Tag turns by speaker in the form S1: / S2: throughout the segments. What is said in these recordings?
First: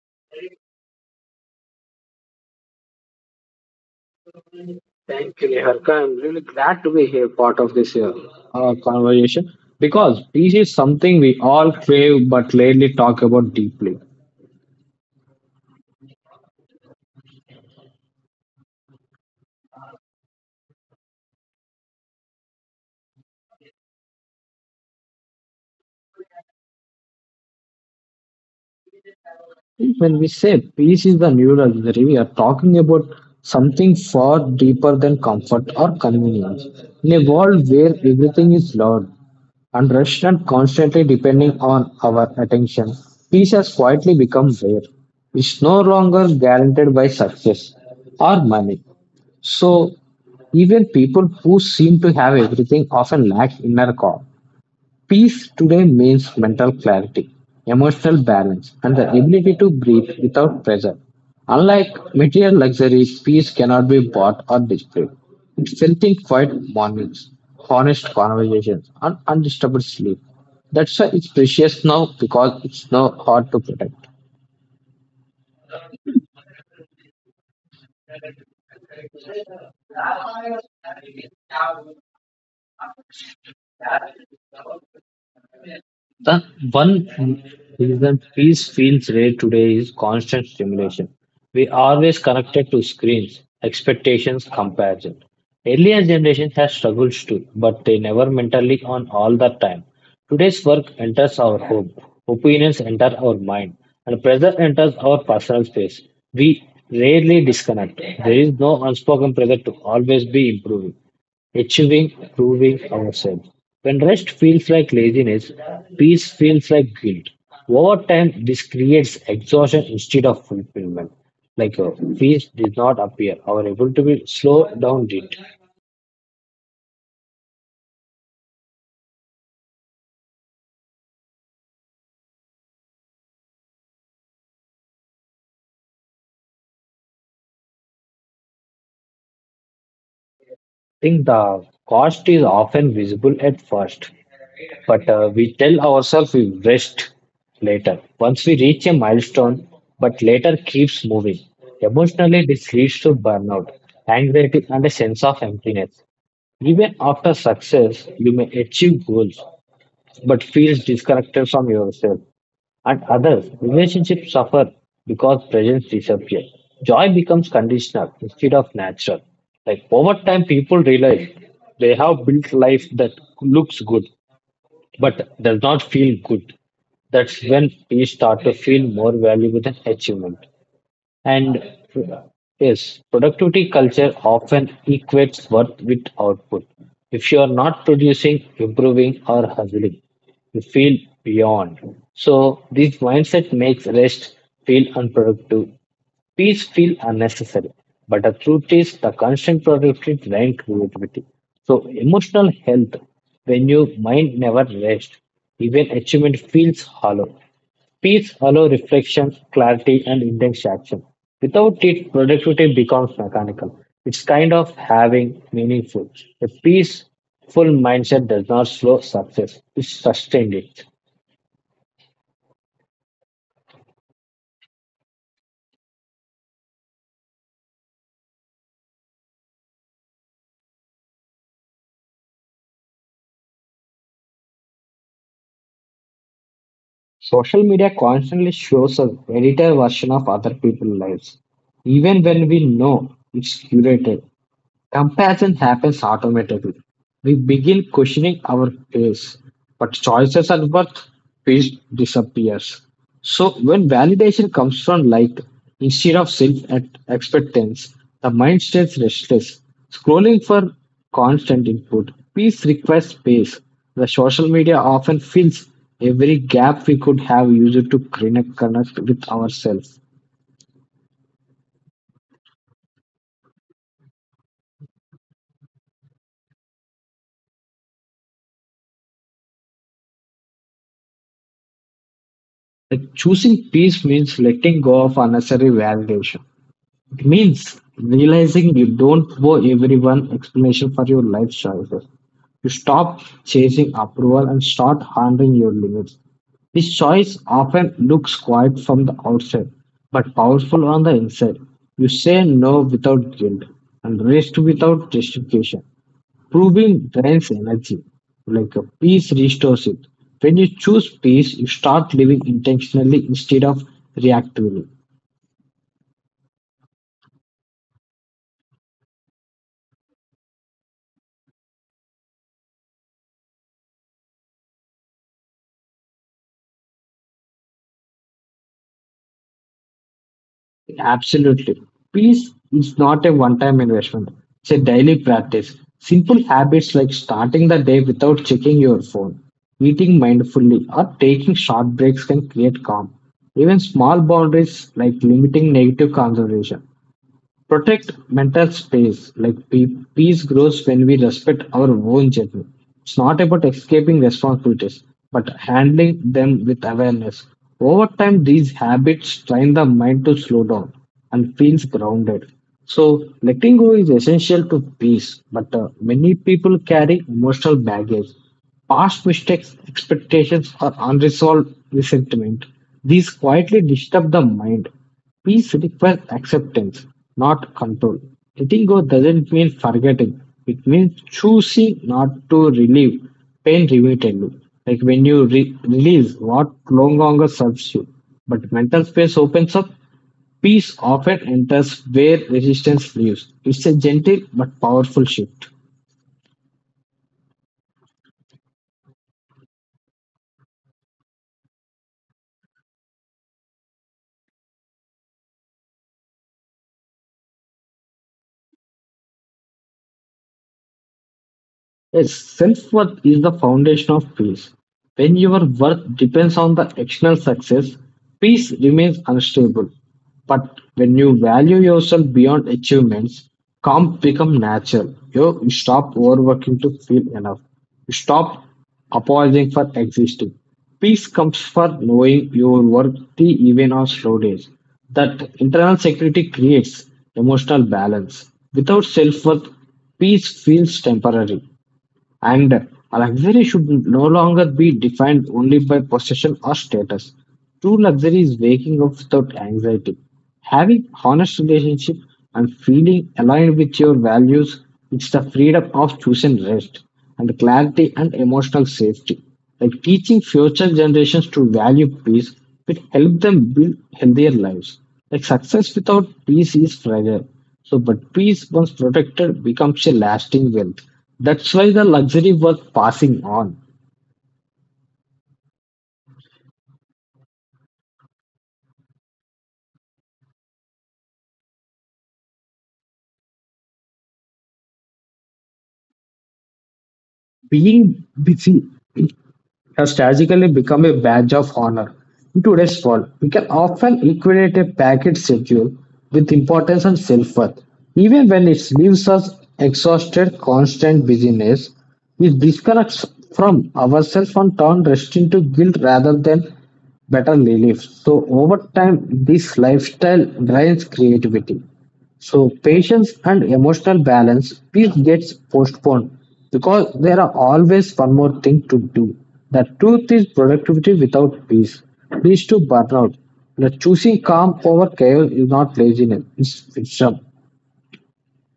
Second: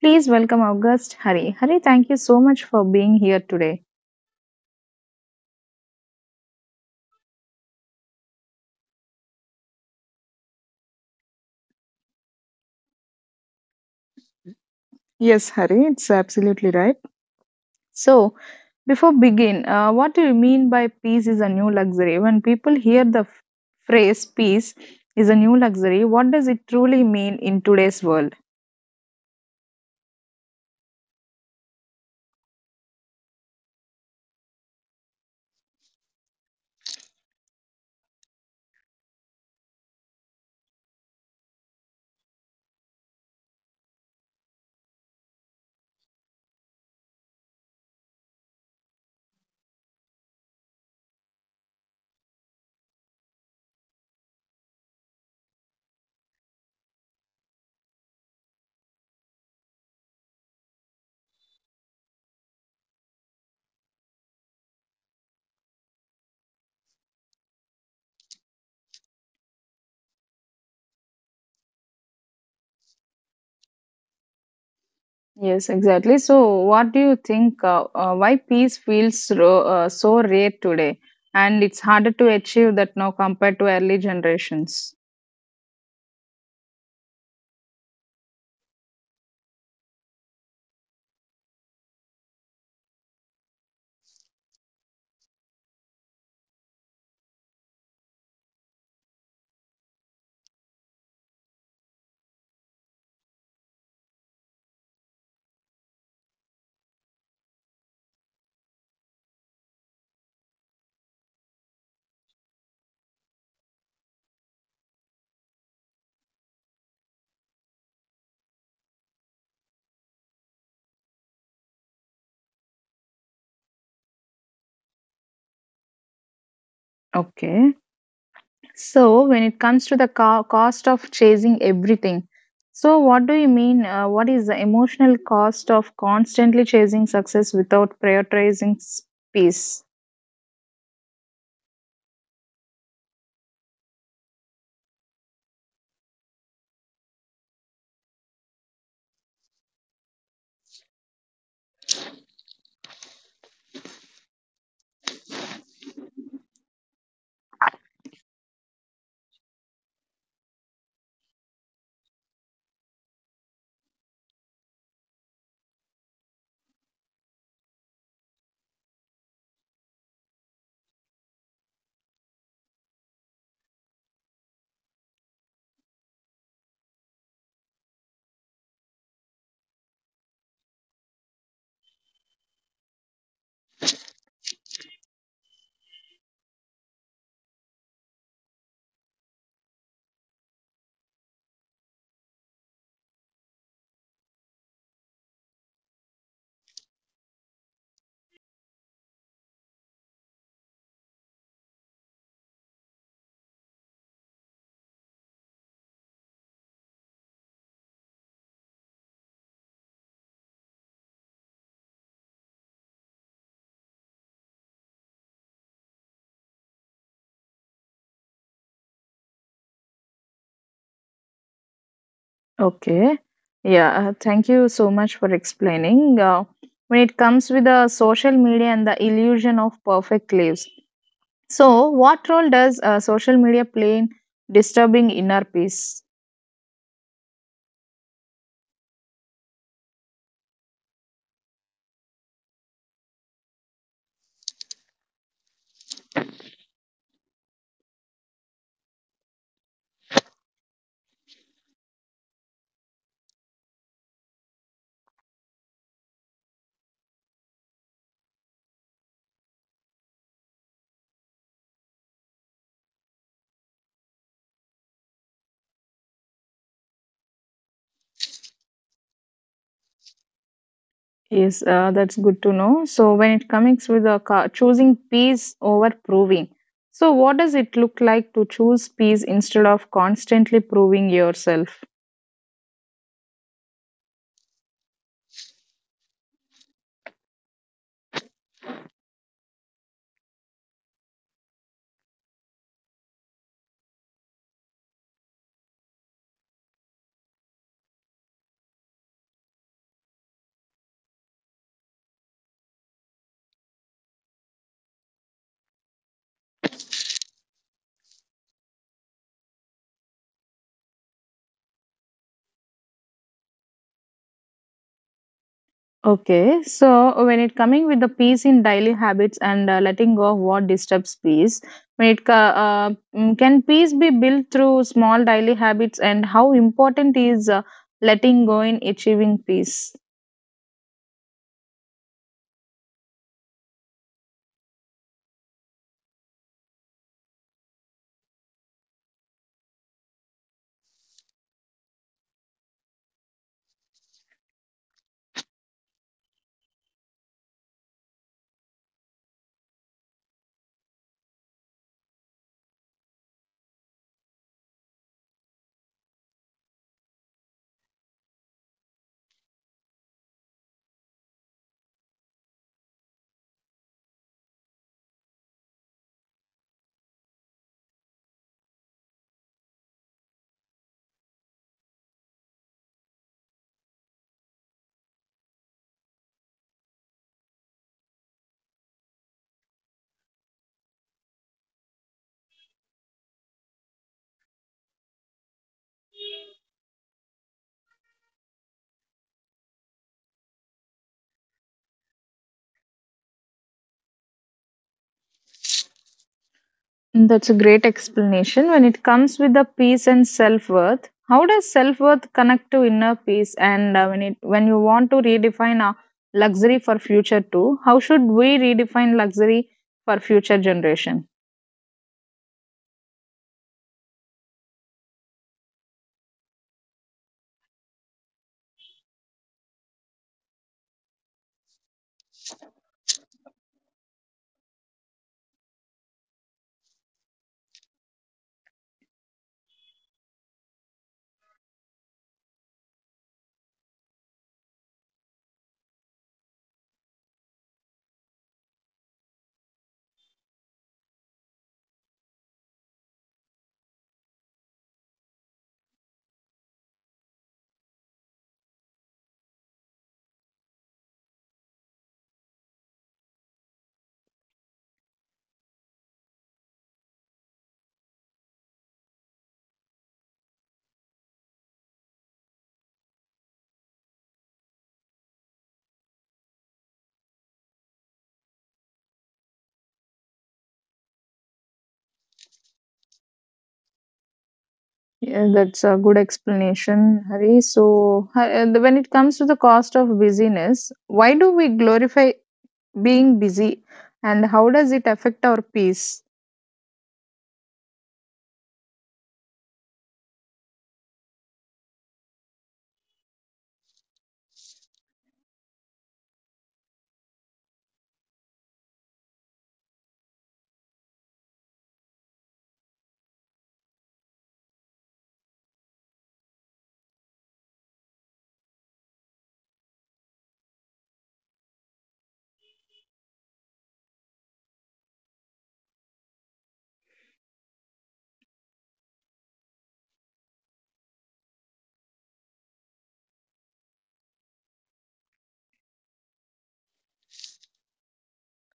S1: Please welcome August Hari. Hari, thank you so much for being here today.
S2: Thank you, Neharka. I'm really glad to be here, part of this conversation, because peace is something we all crave but rarely talk about deeply.
S1: Yes, Hari, it's absolutely right. So, before begin, what do you mean by peace is a new luxury? When people hear the phrase peace is a new luxury, what does it truly mean in today's world?
S2: When we say peace is the new luxury, we are talking about something far deeper than comfort or convenience. In a world where everything is loud, and rushed and constantly depending on our attention, peace has quietly become rare. It's no longer guaranteed by success or money. So, even people who seem to have everything often lack inner calm. Peace today means mental clarity, emotional balance, and the ability to breathe without pressure. Unlike material luxury, peace cannot be bought or displayed. It's felt in quiet mornings, honest conversations, and undisturbed sleep. That's why it's precious now because it's now hard to protect.
S1: Yes, exactly. So, what do you think? Why peace feels so rare today, and it's harder to achieve that now compared to early generations?
S2: The one reason peace feels rare today is constant stimulation. We always connected to screens, expectations, comparison. Earlier generations had struggled too, but they never mentally on all the time. Today's work enters our home, opinions enter our mind, and pressure enters our personal space. We rarely disconnect. There is no unspoken pressure to always be improving achieving, proving ourselves. When rest feels like laziness, peace feels like guilt. Over time, this creates exhaustion instead of fulfillment. Like uh, Peace did not appear, our able to be slow down did.
S1: Okay. So, when it comes to the cost of chasing everything, so what do you mean? What is the emotional cost of constantly chasing success without prioritizing peace?
S2: Think the cost is often visible at first, but we tell ourselves we rest later. Once we reach a milestone, but later keeps moving. Emotionally, this leads to burnout, anxiety, and a sense of emptiness. Even after success, you may achieve goals, but feel disconnected from yourself and others. Relationships suffer because presence disappears. Joy becomes conditional instead of natural. Like over time, people realize they have built life that looks good but does not feel good. That's when peace start to feel more valuable than achievement. And yes, productivity culture often equates worth with output. If you are not producing, improving, or hustling, you feel beyond. So, this mindset makes rest feel unproductive. Peace feel unnecessary, but the truth is the constant productivity drain creativity. So emotional health, when your mind never rests, even achievement feels hollow. Peace allows reflection, clarity, and intense action. Without it, productivity becomes mechanical. It's kind of having meaningful. A peaceful mindset does not slow success, it sustains it.
S1: Okay. Yeah. Thank you so much for explaining. When it comes with the social media and the illusion of perfect lives, so what role does social media play in disturbing inner peace?
S2: Social media constantly shows a edited version of other people's lives, even when we know it's curated. Comparison happens automatically. We begin questioning our pace, but choices and worth pace disappears. So when validation comes from light instead of self expectance, the mind stays restless, scrolling for constant input. Peace requires space. The social media often fills every gap we could have used to connect with ourselves.
S1: Is that's good to know. So when it comes with the choosing peace over proving, so what does it look like to choose peace instead of constantly proving yourself?
S2: Like choosing peace means letting go of unnecessary validation. It means realizing you don't owe everyone explanation for your life choices. You stop chasing approval and start honoring your limits. This choice often looks quiet from the outside, but powerful on the inside. You say no without guilt and rest without justification. Proving drains energy, like a peace restores it. When you choose peace, you start living intentionally instead of reactively.
S1: Okay, so when it coming with the peace in daily habits and letting go of what disturbs peace, when it can peace be built through small daily habits, and how important is letting go in achieving peace?
S2: Absolutely. Peace is not a one time investment, it's a daily practice. Simple habits like starting the day without checking your phone, eating mindfully, or taking short breaks can create calm. Even small boundaries like limiting negative conversation protect mental space. Peace grows when we respect our own journey. It's not about escaping responsibilities, but handling them with awareness. Over time, these habits train the mind to slow down and feels grounded. So, letting go is essential to peace, but many people carry emotional baggage. Past mistakes, expectations, or unresolved resentment. These quietly disturb the mind. Peace requires acceptance, not control. Letting go doesn't mean forgetting. It means choosing not to relieve pain repeatedly. Like when you release what no longer serves you. But mental space opens up, peace often enters where resistance lives. It's a gentle but powerful shift.
S1: That's a great explanation. When it comes with the peace and self worth, how does self worth connect to inner peace? And when it when you want to redefine luxury for future too, how should we redefine luxury for future generation?
S2: Yes, self worth is the foundation of peace. When your worth depends on the external success, peace remains unstable. But when you value yourself beyond achievements, calm becomes natural. You stop overworking to feel enough. You stop apologizing for existing. Peace comes for knowing your worth even on slow days. That internal security creates emotional balance. Without self worth, peace feels temporary. And luxury should no longer be defined only by possession or status. True luxury is waking up without anxiety, having honest relationship and feeling aligned with your values. It's the freedom of choosing rest and clarity and emotional safety. Like teaching future generations to value peace will help them build healthier lives. Like success without peace is fragile. So, but peace, once protected, becomes a lasting wealth. That's why the luxury was passing on.
S1: Yeah, that's a good explanation, Hari. So, when it comes to the cost of busyness, why do we glorify being busy and how does it affect our peace?
S2: Being busy has tragically become a badge of honor. In today's world, we can often equate a packed schedule with importance and self worth. Even when it leaves us exhausted, constant busyness, which disconnects from ourselves and turns rest into guilt rather than better relief. So, over time, this lifestyle drains creativity. So patience and emotional balance peace gets postponed because there are always one more thing to do. The truth is productivity without peace leads to burnout. The choosing calm over chaos is not laziness, it's wisdom.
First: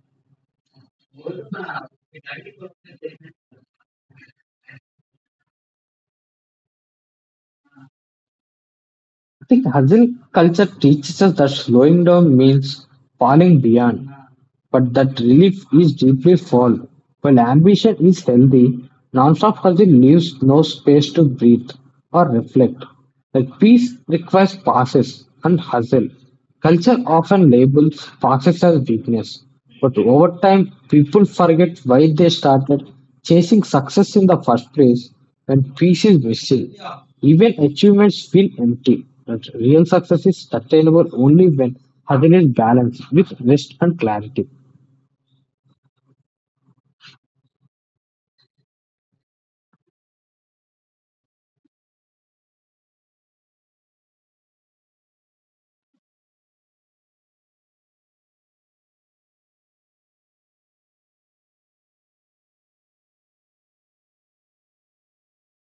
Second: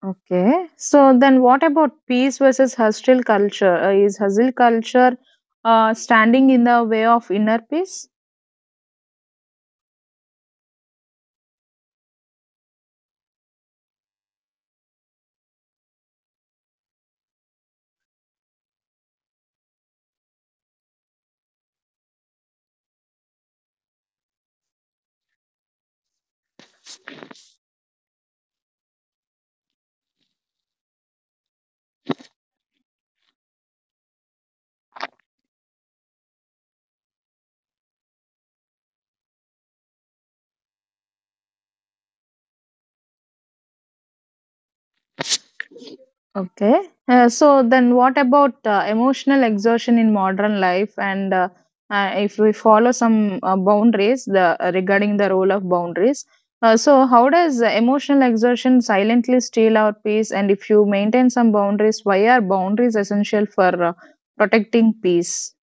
S1: Okay, so then what about peace versus hustle culture? Is hustle culture standing in the way of inner peace?
S2: I think hustle culture teaches us that slowing down means falling beyond, but that relief is deeply false. When ambition is healthy, non-stop hustle leaves no space to breathe or reflect. Like peace requires pauses and hustle. Culture often labels pauses as weakness, but over time, people forget why they started chasing success in the first place. When peace is missing, even achievements feel empty. But real success is sustainable only when hustle is balanced with rest and clarity.
S1: Okay. So then what about emotional exertion in modern life and if we follow some boundaries the regarding the role of boundaries so how does emotional exertion silently steal our peace and if you maintain some boundaries why are boundaries essential for protecting peace.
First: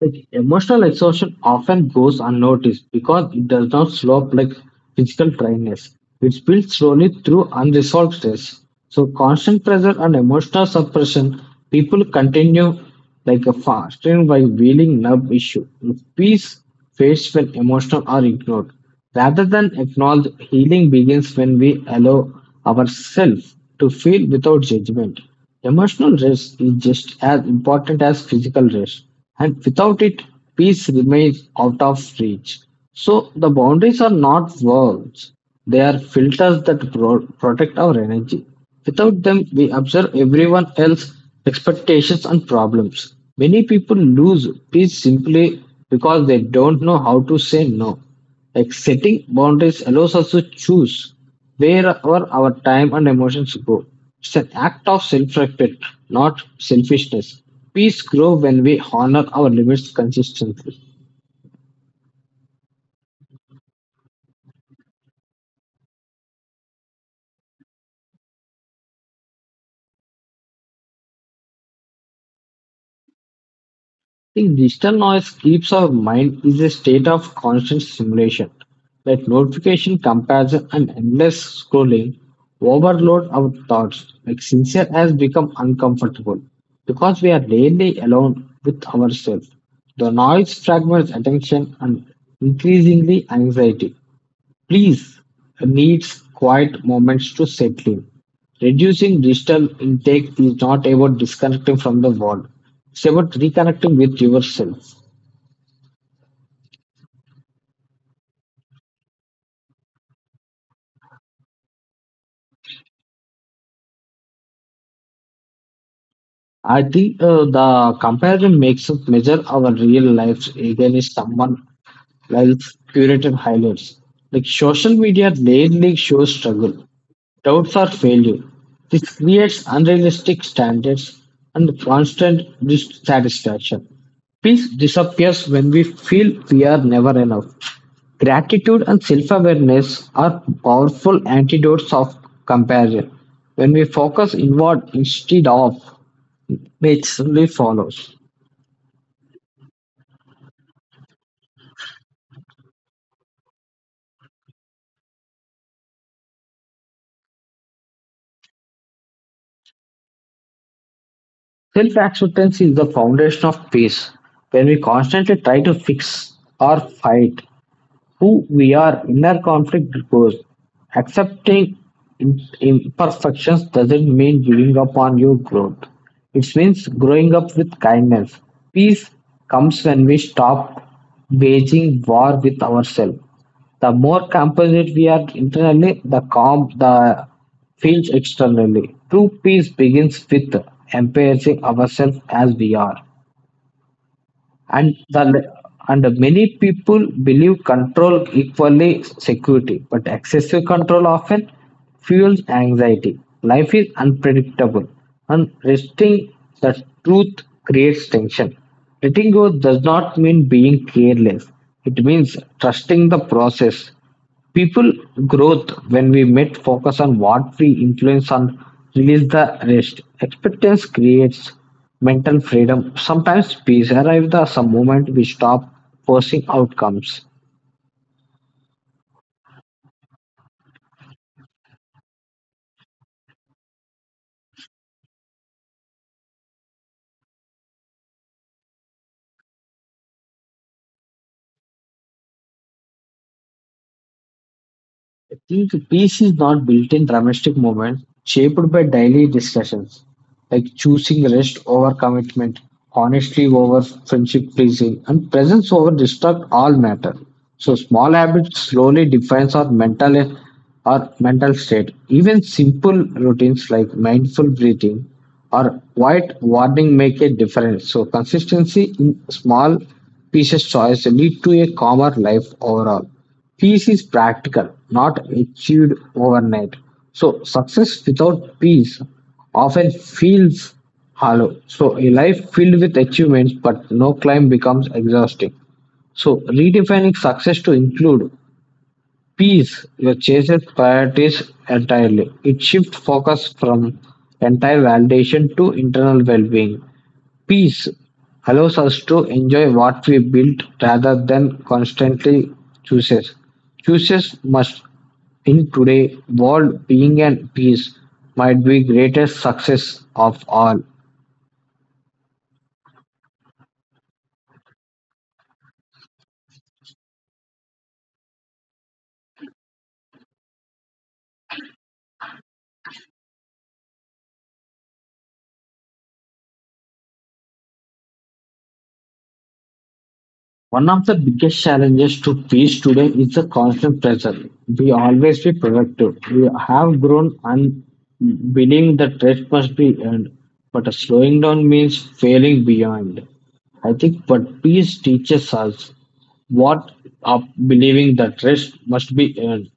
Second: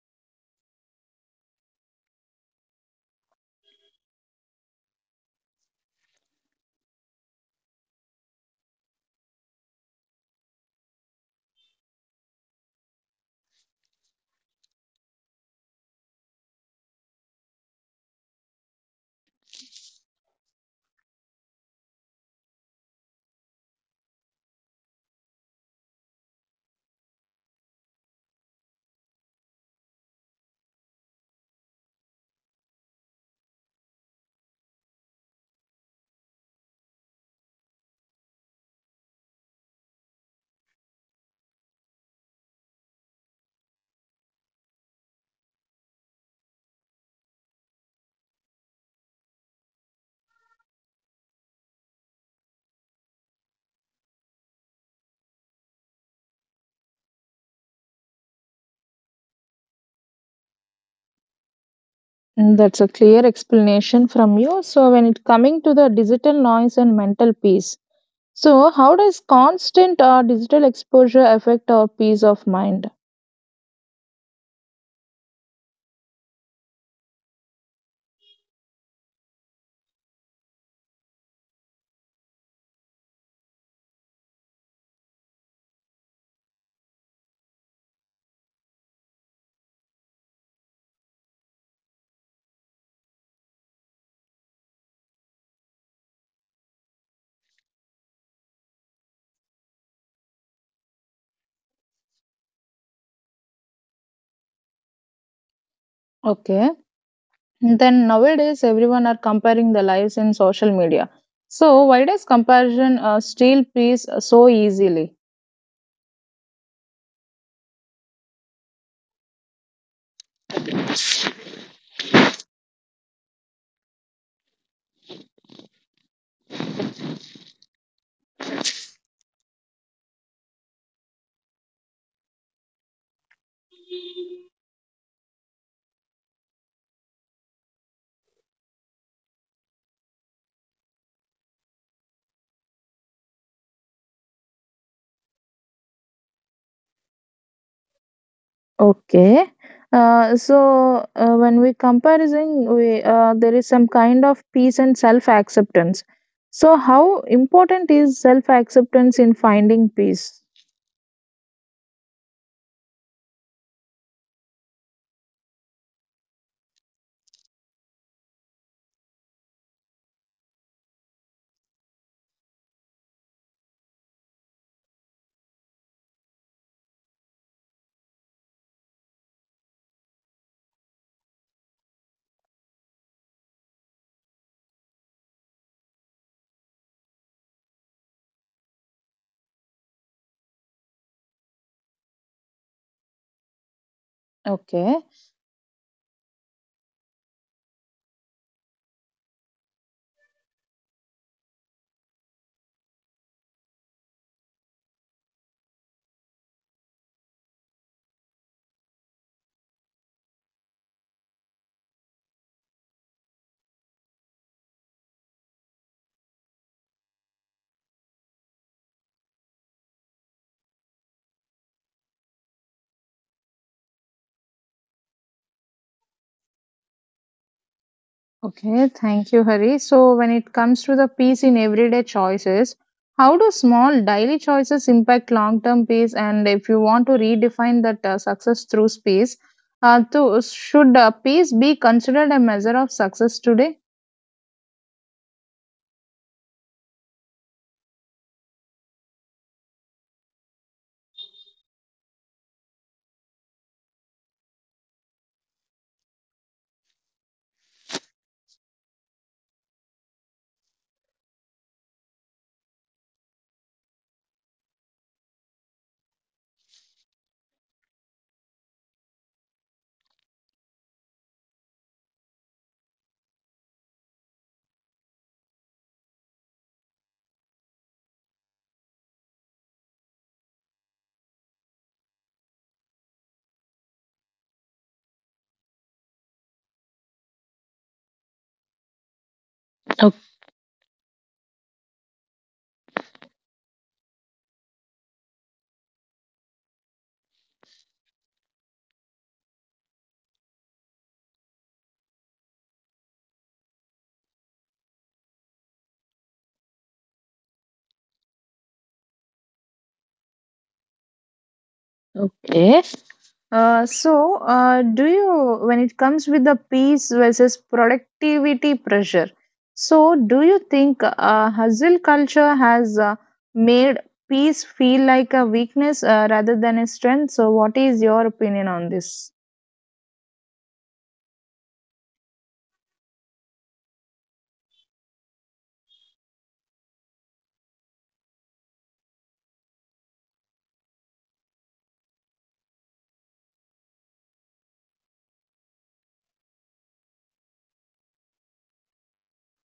S2: Like emotional exhaustion often goes unnoticed because it does not slow up like physical tiredness. It builds slowly through unresolved stress. So constant pressure and emotional suppression, people continue like a fasting by wheeling nerve issue. Peace fades when emotional are ignored. Rather than acknowledge, healing begins when we allow ourselves to feel without judgment. Emotional rest is just as important as physical rest, and without it, peace remains out of reach. So, the boundaries are not walls, they are filters that protect our energy. Without them, we observe everyone else's expectations and problems. Many people lose peace simply because they don't know how to say no. Like setting boundaries allows us to choose where our, time and emotions go. It's an act of self-respect, not selfishness. Peace grows when we honor our limits consistently.
S1: Mm, that's a clear explanation from you. So, when it coming to the digital noise and mental peace, so how does constant or digital exposure affect our peace of mind?
S2: Think digital noise keeps our mind is a state of constant stimulation. Like notification, comparison, and endless scrolling overload our thoughts. Like sincere has become uncomfortable because we are rarely alone with ourselves. The noise fragments attention and increasingly anxiety. Please needs quiet moments to settle. Reducing digital intake is not about disconnecting from the world. It's about reconnecting with yourself.
S1: Okay. Then nowadays, everyone are comparing their lives in social media. So why does comparison steal peace so easily?
S2: I think the comparison makes us measure our real lives against someone else's curated highlights. Like social media rarely shows struggle, doubts, or failure. This creates unrealistic standards and constant dissatisfaction. Peace disappears when we feel we are never enough. Gratitude and self awareness are powerful antidotes of comparison. When we focus inward instead of it simply follows.
S1: Okay. When we comparison, we there is some kind of peace and self acceptance. So how important is self acceptance in finding peace?
S2: Self acceptance is the foundation of peace. When we constantly try to fix or fight who we are, inner conflict grows. Accepting imperfections doesn't mean giving up on your growth. It means growing up with kindness. Peace comes when we stop waging war with ourselves. The more compassionate we are internally, the calm the feels externally. True peace begins with embracing ourselves as we are, and
S1: Okay.
S2: the, and many people believe control equally security but excessive control often fuels anxiety. Life is unpredictable and resting the truth creates tension. Letting go does not mean being careless, it means trusting the process. People growth when we met focus on what we influence on release the rest. Acceptance creates mental freedom. Sometimes peace arrives the some moment we stop forcing outcomes.
S1: Okay, thank you, Hari. So, when it comes to the peace in everyday choices, how do small daily choices impact long term peace? And if you want to redefine that success through space, should peace be considered a measure of success today?
S2: I think peace is not built in dramatic moments, shaped by daily discussions. Like choosing rest over commitment, honesty over friendship pleasing, and presence over distract all matter. So small habits slowly defines our mental state. Even simple routines like mindful breathing or quiet warning make a difference. So consistency in small pieces choice lead to a calmer life overall. Peace is practical, not achieved overnight. So success without peace often feels hollow. So, a life filled with achievements but no climb becomes exhausting. So, redefining success to include peace,
S1: O-
S2: your chases priorities entirely. It shifts focus from entire validation to internal well being. Peace allows us to enjoy what we build rather than constantly chooses. Chooses must in today world being and peace might be greatest success of all.
S1: Okay. Do you, when it comes with the peace versus productivity pressure, so do you think hustle culture has made peace feel like a weakness rather than a strength? So, what is your opinion on this?
S2: One of the biggest challenges to peace today is the constant pressure. We always be productive. We have grown and believing that rest must be earned, but a slowing down means failing beyond. I think but peace teaches us what of believing that rest must be earned.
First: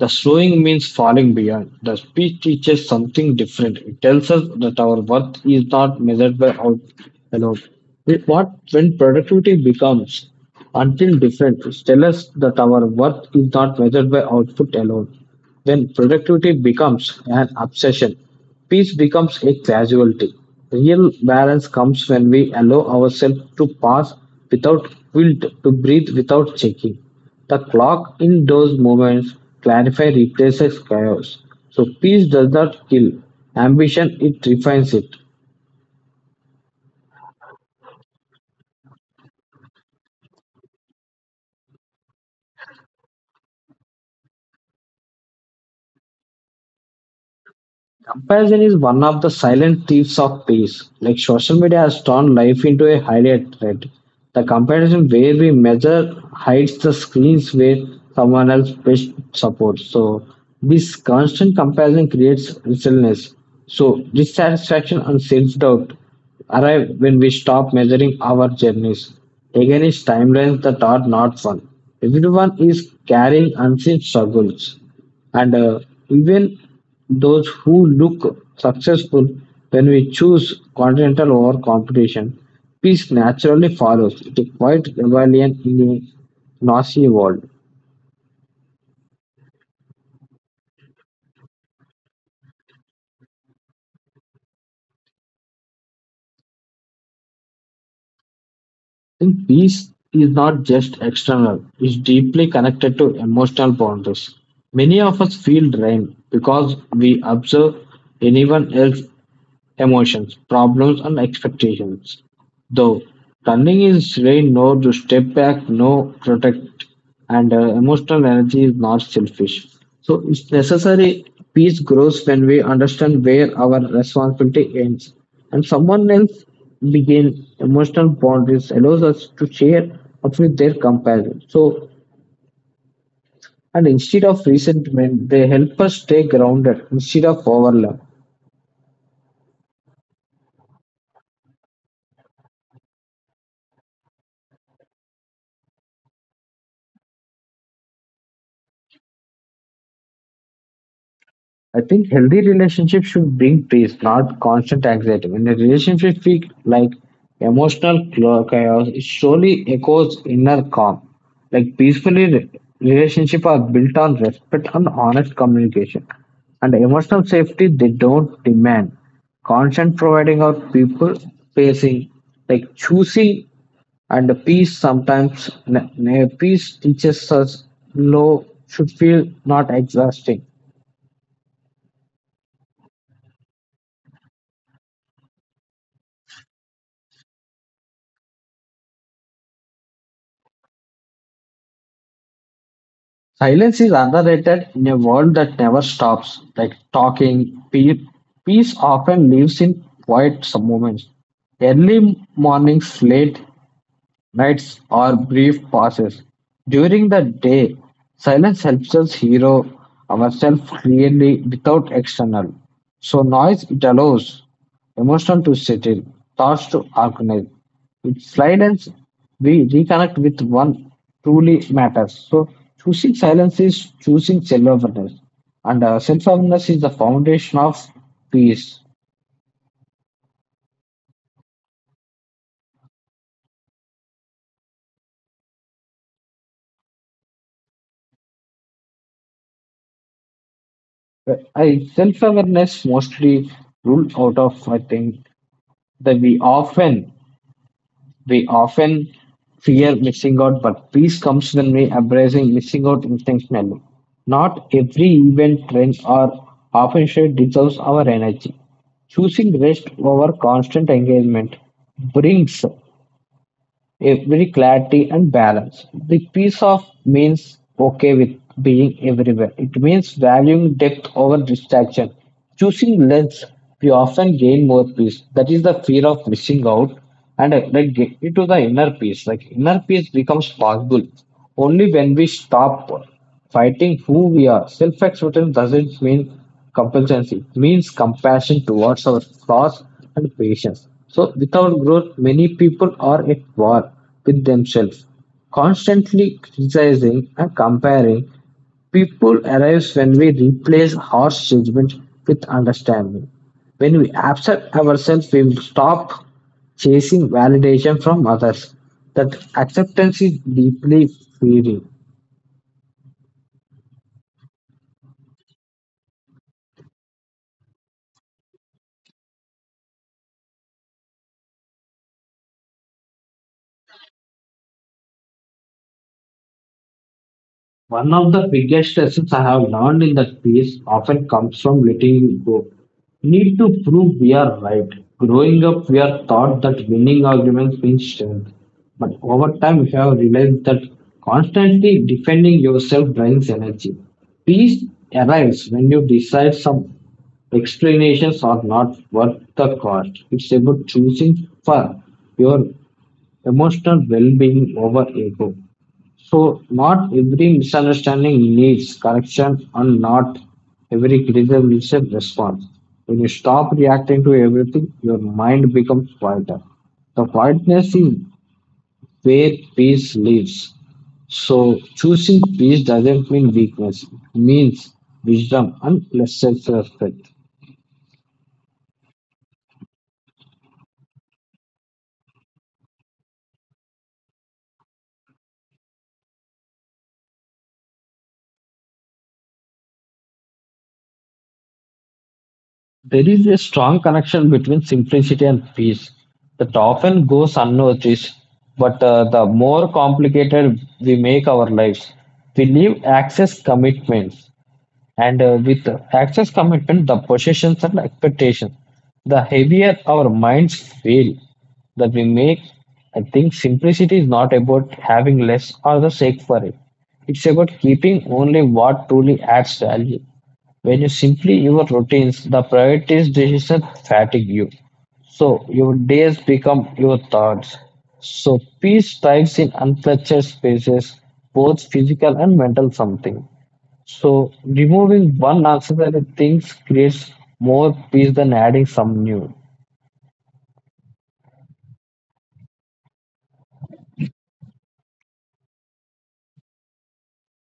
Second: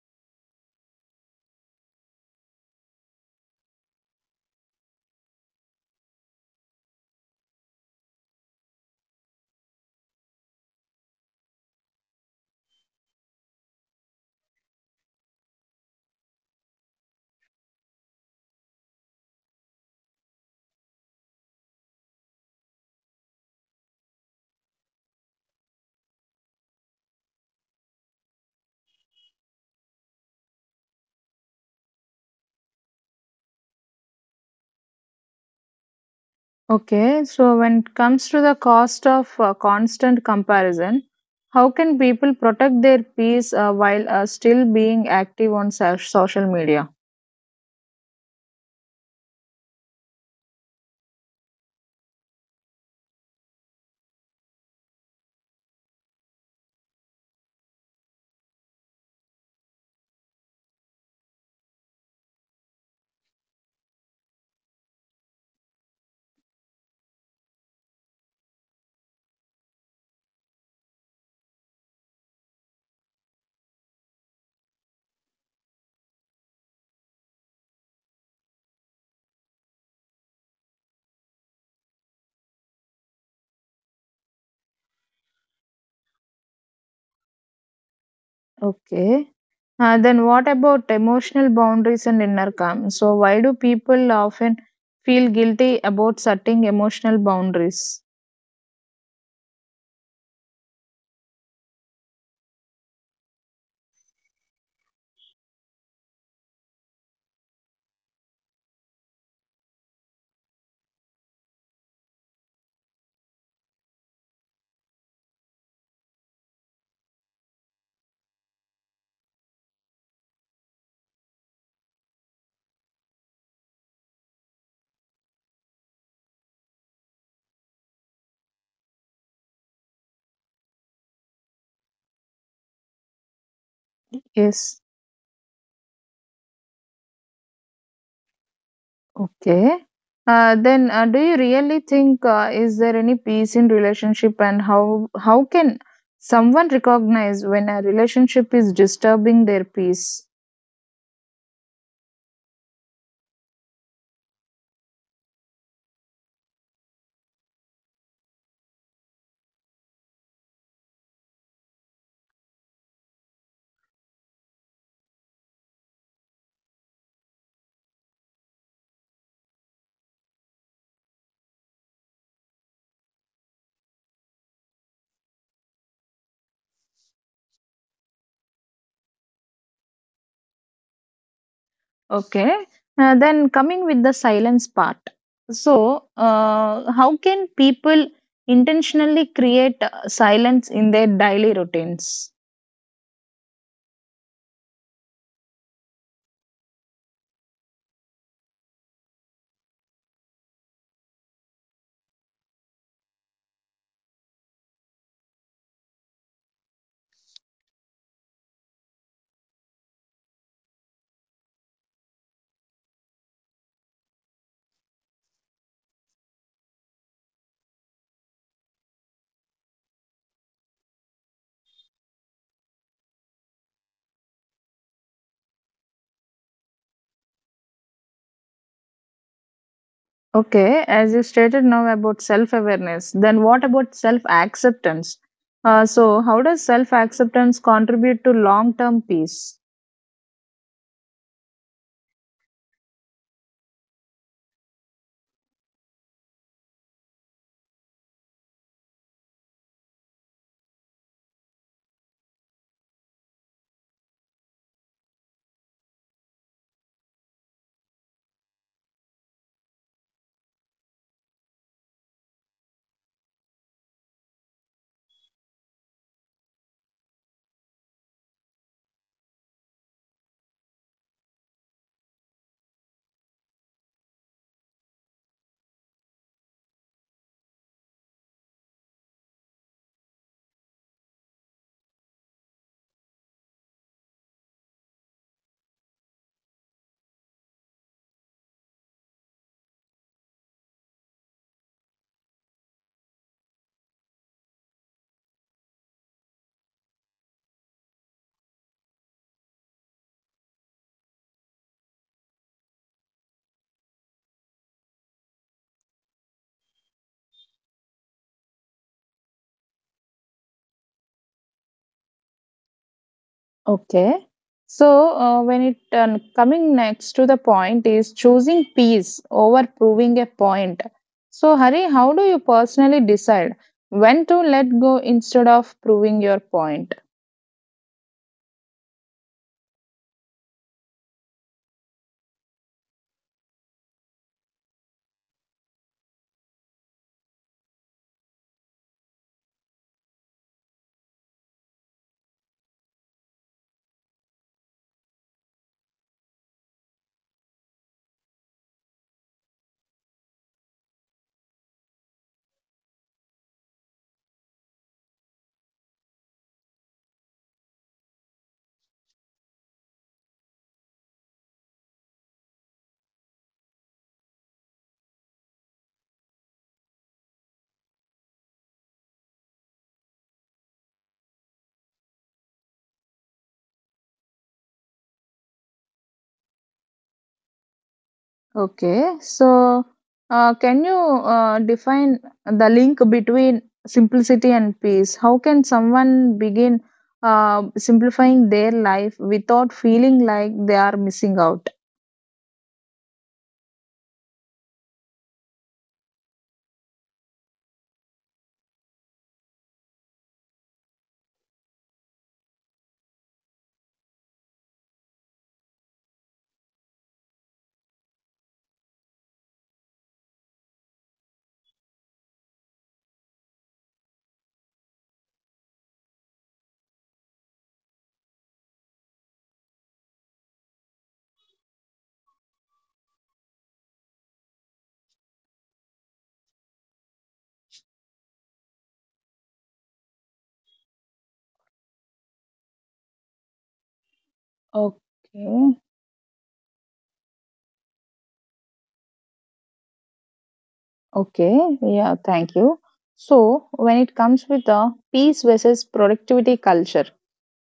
S2: The slowing means falling behind. The speech teaches something different. It tells us that our worth is not measured by out alone. It- What when productivity becomes until different, it tells us that our worth is not measured by output alone. When productivity becomes an obsession, peace becomes a casualty. Real balance comes when we allow ourselves to pass without guilt, to breathe without checking. The clock in those moments clarify replaces chaos. So peace does not kill ambition; it refines it.
S1: Okay, so when it comes to the cost of constant comparison, how can people protect their peace while still being active on social media?
S2: Comparison is one of the silent thieves of peace. Like social media has turned life into a highlight thread. The comparison where we measure hides the screens where someone else best supports. So this constant comparison creates restlessness. So dissatisfaction and self-doubt arrive when we stop measuring our journeys against timelines that are not fun. Everyone is carrying unseen struggles. And even those who look successful when we choose continental over competition, peace naturally follows. It's a quiet rebellion in a noisy world.
S1: Okay. Then what about emotional boundaries and inner calm? So why do people often feel guilty about setting emotional boundaries?
S2: I think peace is not just external, it's deeply connected to emotional boundaries. Many of us feel drained because we observe anyone else emotions, problems and expectations. Though running is trained no to step back, no protect, and emotional energy is not selfish. So it's necessary. Peace grows when we understand where our responsibility ends, and someone else begin emotional boundaries allows us to share up with their compassion. So, and instead of
S1: Yes.
S2: resentment, they help us stay grounded instead of overwhelmed.
S1: Okay. Then do you really think is there any peace in relationship and how can someone recognize when a relationship is disturbing their peace?
S2: I think healthy relationships should bring peace, not constant anxiety. When a relationship feels like chaos, it surely echoes inner calm. Like relationships are built on respect and honest communication. And emotional safety they don't demand. Constant providing of people pacing, like choosing and the peace peace teaches us low should feel not exhausting.
S1: Okay. Then coming with the silence part. So, how can people intentionally create silence in their daily routines?
S2: Silence is underrated in a world that never stops. Like talking, peace often lives in quiet moments. Early mornings, late nights are brief pauses. During the day, silence helps us hear ourselves clearly without external. So noise it allows emotion to settle, thoughts to organize. With silence, we reconnect with one truly matters. So choosing silence is choosing self-awareness, and self-awareness is the foundation of peace.
S1: Okay, as you stated now about self awareness, then what about self acceptance? So, how does self acceptance contribute to long term peace?
S2: I self-awareness mostly ruled out of I think that we often fear missing out, but peace comes when we embracing missing out intentionally. Not every event, trend, or opportunity deserves our energy. Choosing rest over constant engagement brings every clarity and balance. The peace of means okay with being everywhere. It means valuing depth over distraction. Choosing length, we often gain more peace. That is the fear of missing out and like get into the inner peace. Like inner peace becomes possible only when we stop fighting who we are. Self acceptance doesn't mean complacency, it means compassion towards our flaws and patience. So, without growth, many people are at war with themselves, constantly criticizing and comparing. People arrives when we replace harsh judgment with understanding. When we accept ourselves, we will stop chasing validation from others. That acceptance is deeply freeing.
S1: Okay. So, when it coming next to the point is choosing peace over proving a point. So, Hari, how do you personally decide when to let go instead of proving your point?
S2: One of the biggest lessons I have learned in that piece often comes from letting go. Need to prove we are right. Growing up, we are taught that winning arguments means strength. But over time, we have realized that constantly defending yourself drains energy. Peace arrives when you decide some explanations are not worth the cost. It's about choosing for your emotional well being over ego. So, not every misunderstanding needs correction, and not every criticism needs a response. When you stop reacting to everything, your mind becomes quieter. The quietness is where peace lives. So, choosing peace doesn't mean weakness, it means wisdom and less self respect.
S1: Okay. So, can you define the link between simplicity and peace? How can someone begin simplifying their life without feeling like they are missing out?
S2: There is a strong connection between simplicity and peace that often goes unnoticed. But the more complicated we make our lives, we leave access commitments. And with access commitment, the possessions and expectations, the heavier our minds feel that we make, I think simplicity is not about having less or the sake for it. It's about keeping only what truly adds value. When you simply your routines, the priorities decision fatigue you. So your days become your thoughts. So peace thrives in unstructured spaces, both physical and mental something. So removing one
S1: Okay.
S2: uncertain things creates more peace than adding some new.
S1: Okay, yeah, thank you. So, when it comes with the peace versus productivity culture,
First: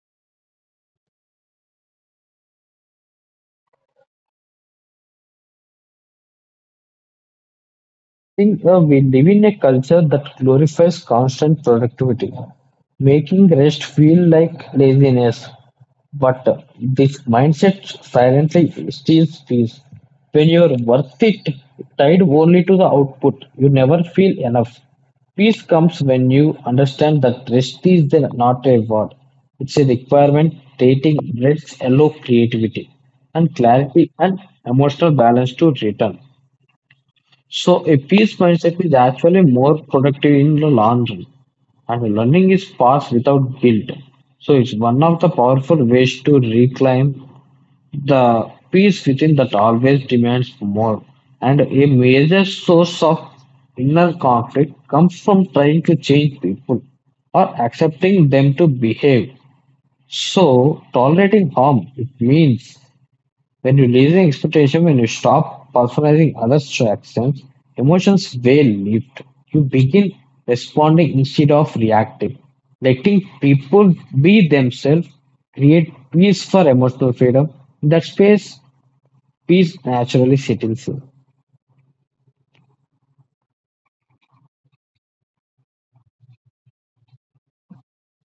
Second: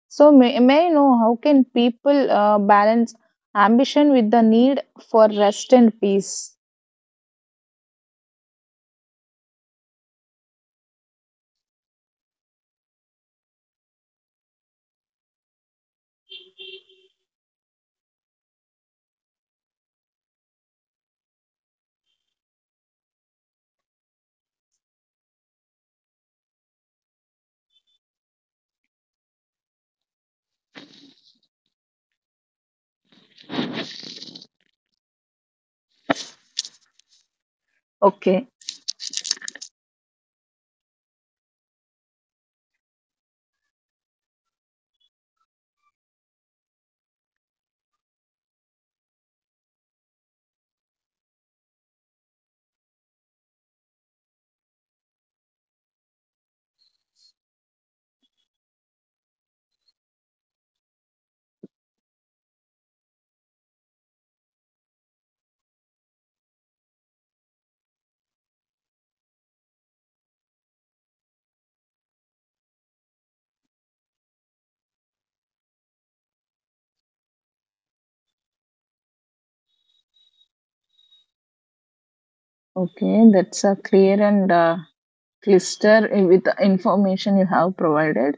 S1: so may I know how can people balance ambition with the need for rest and peace?
S2: Think we live in a culture that glorifies constant productivity, making rest feel like laziness. But this mindset silently steals peace. When you're worth it, tied only to the output, you never feel enough. Peace comes when you understand that not a reward. It's a requirement dating let's allow creativity and clarity and emotional balance to return. So a peace
S1: Okay,
S2: mindset is actually more productive in the long run, and learning is fast without guilt. So it's one of the powerful ways to reclaim the peace within that always demands more. And a major source of inner conflict comes from trying to change people or accepting them to behave. So tolerating harm it means when releasing expectation, when you stop personalizing others' reactions, emotions will lift. You begin responding instead of reacting. Letting people be themselves create peace for emotional freedom. In that space, peace naturally settles in.
S1: okay, that's a clear and clear with the information you have provided.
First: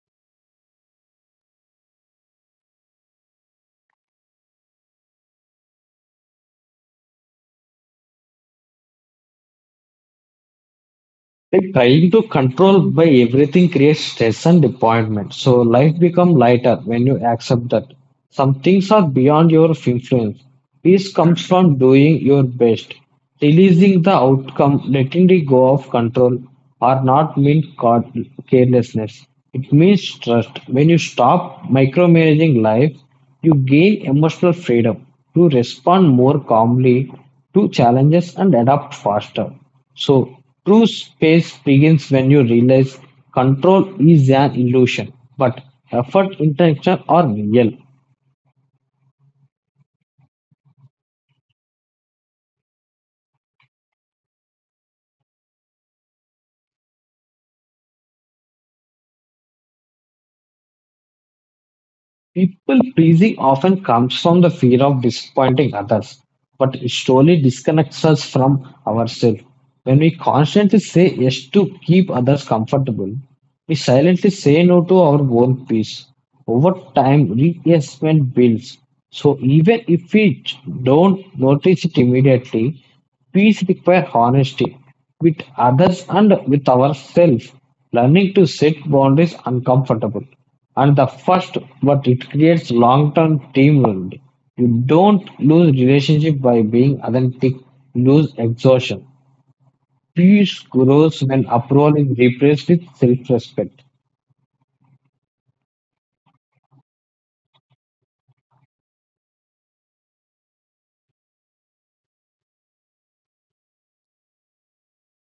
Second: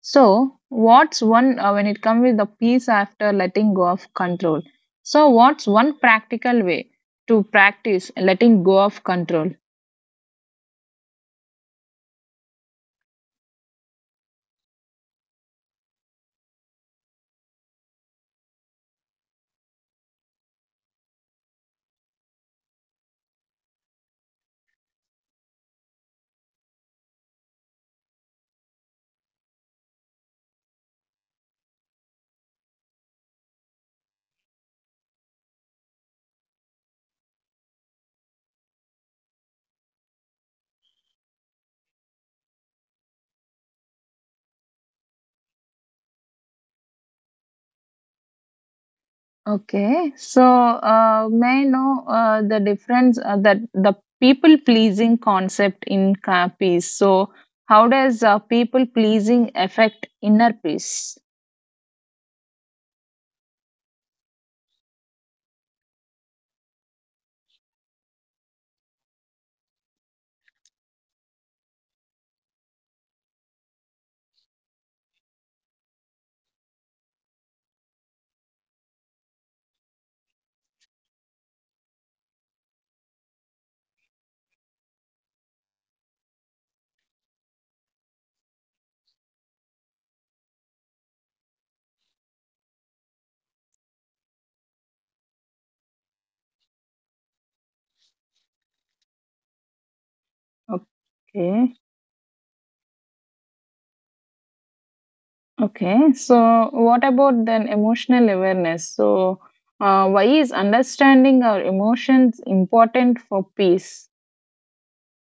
S1: So, what's one when it comes with the peace after letting go of control? So, what's one practical way to practice letting go of control?
S2: Like trying to control by everything creates stress and disappointment. So life becomes lighter when you accept that some things are beyond your influence. Peace comes from doing your best, releasing the outcome, letting it go of control, or not mean carelessness. It means trust. When you stop micromanaging life, you gain emotional freedom. You respond more calmly to challenges and adapt faster. So, true space begins when you realize control is an illusion, but effort, intention are real.
S1: Okay, so may I know the difference that the people pleasing concept in peace. So, how does people pleasing affect inner peace?
S2: People pleasing often comes from the fear of disappointing others, but it slowly disconnects us from ourselves. When we constantly say yes to keep others comfortable, we silently say no to our own peace. Over time, reassessment builds. So even if we don't notice it immediately, peace requires honesty with others and with ourselves. Learning to set boundaries uncomfortable. And the first, but it creates long-term teamwork. You don't lose relationship by being authentic, you lose exhaustion. Peace grows when
S1: Okay,
S2: approval is replaced with self-respect.
S1: okay. So, what about then emotional awareness? So, why is understanding our emotions important for peace?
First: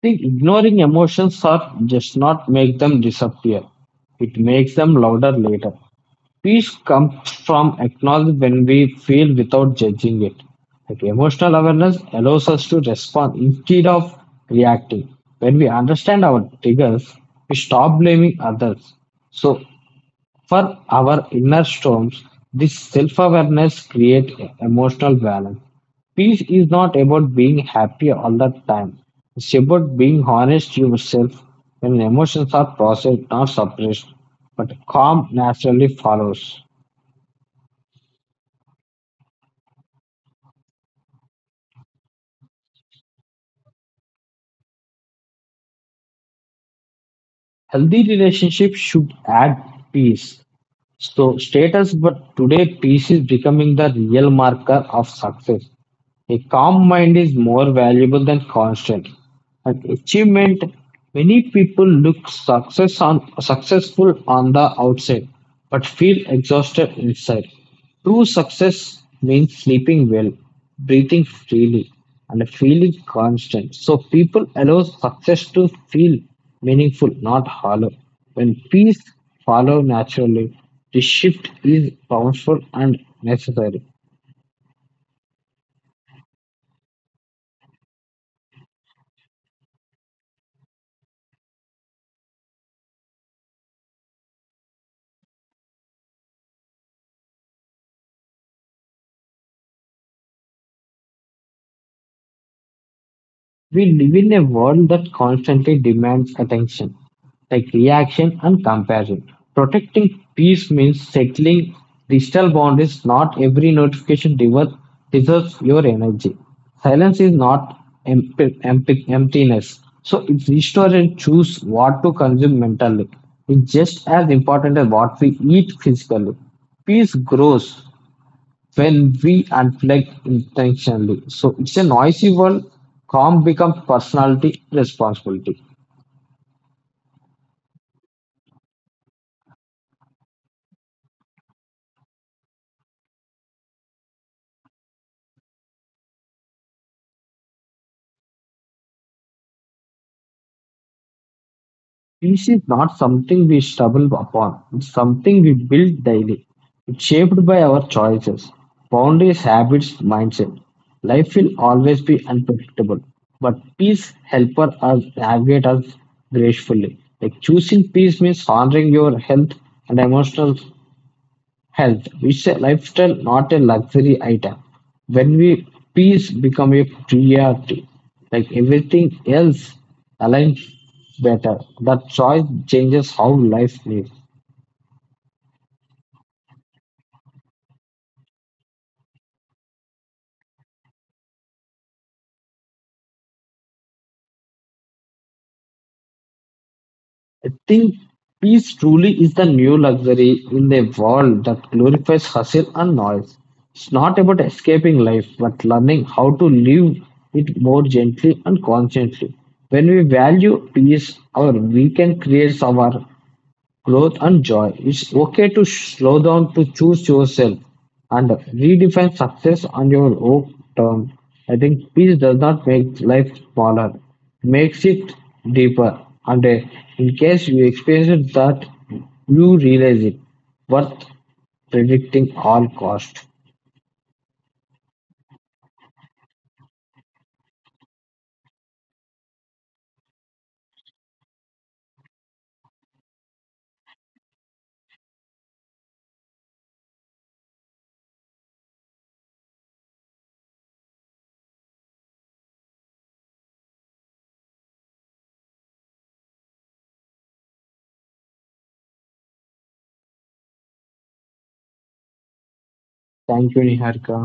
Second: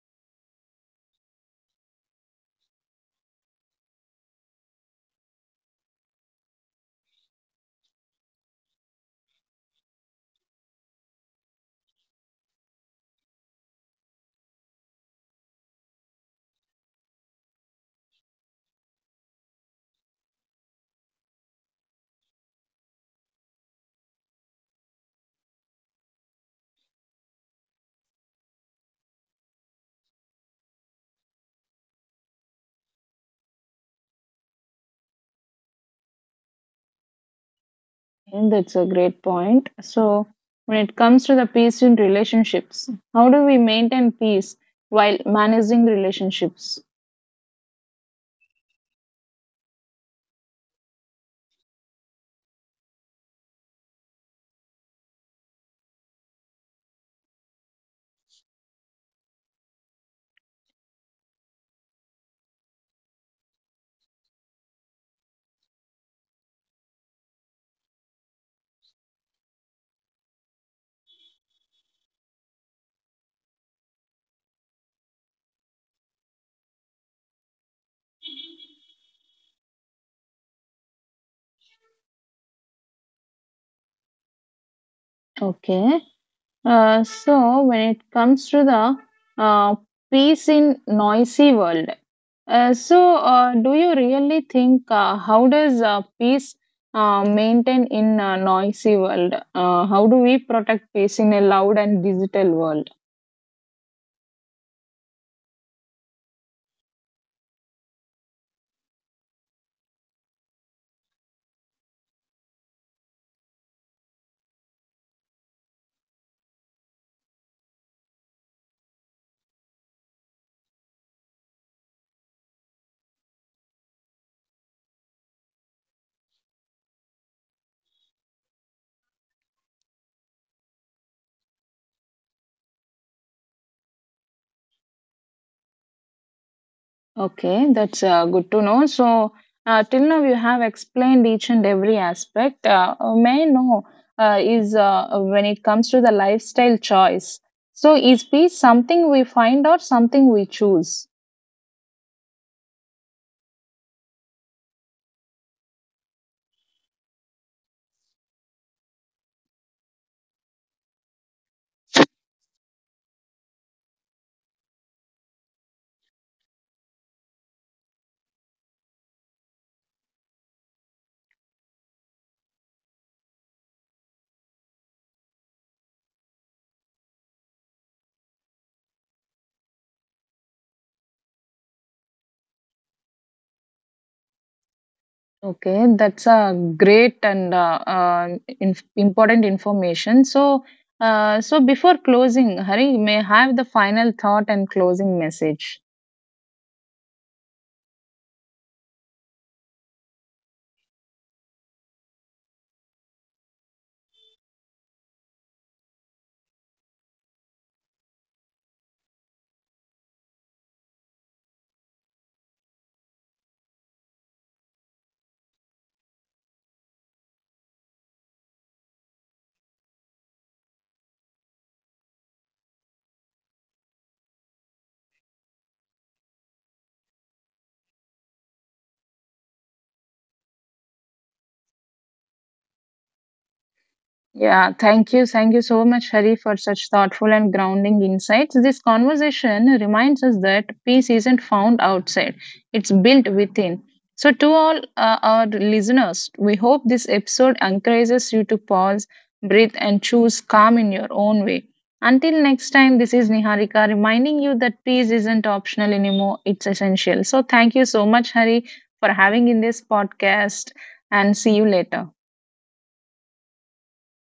S2: Think ignoring emotions or just not make them disappear. It makes them louder later. Peace comes from acknowledging when we feel without judging it. Like emotional awareness allows us to respond instead of reacting. When we understand our triggers, we stop blaming others. So, for our inner storms, this self awareness creates emotional balance. Peace is not about being happy all the time. It's about being honest to yourself when emotions are processed, not suppressed, but calm naturally follows.
S1: And that's a great point. So, when it comes to the peace in relationships, how do we maintain peace while managing relationships?
S2: Healthy relationship should add peace. So status, but today peace is becoming the real marker of success. A calm mind is more valuable than constant. At achievement, many people successful on the outside but feel exhausted inside. True success means sleeping well, breathing freely, and feeling constant. So people allow success to feel meaningful, not hollow. When peace follows naturally, the shift is powerful and necessary.
S1: Okay. So, when it comes to the peace in noisy world, do you really think how does peace maintain in a noisy world? How do we protect peace in a loud and digital world?
S2: We live in a world that constantly demands attention, like reaction and comparison. Protecting peace means settling digital boundaries. Not every notification deserves, deserves your energy. Silence is not emptiness. So it's restore and choose what to consume mentally. It's just as important as what we eat physically. Peace grows when we unplugged intentionally. So it's a noisy world. Calm becomes personality responsibility.
S1: Okay, that's good to know. So, till now you have explained each and every aspect. May I know is when it comes to the lifestyle choice. So, is peace something we find or something we choose?
S2: Peace is not something we stumble upon. It's something we build daily. It's shaped by our choices, boundaries, habits, mindset. Life will always be unpredictable, but peace helps us navigate us gracefully. Like choosing peace means honoring your health and emotional health, which is a lifestyle, not a luxury item. When we peace become a priority, like everything else aligns better. That choice changes how life lives.
S1: Okay, that's a great and important information. So, so before closing, Hari may I have the final thought and closing message.
S2: I think peace truly is the new luxury in the world that glorifies hustle and noise. It's not about escaping life, but learning how to live it more gently and consciously. When we value peace, our we can create our growth, and joy. It's okay to slow down to choose yourself and redefine success on your own terms. I think peace does not make life smaller, it makes it deeper. And in case you experience that, you realize it worth predicting all cost.
S1: Yeah, thank you. Thank you so much, Hari, for such thoughtful and grounding insights. This conversation reminds us that peace isn't found outside, it's built within. So, to all our listeners, we hope this episode encourages you to pause, breathe, and choose calm in your own way. Until next time, this is Niharika reminding you that peace isn't optional anymore, it's essential. So, thank you so much, Hari, for having in this podcast, and see you later.
S2: Thank you, Niharika.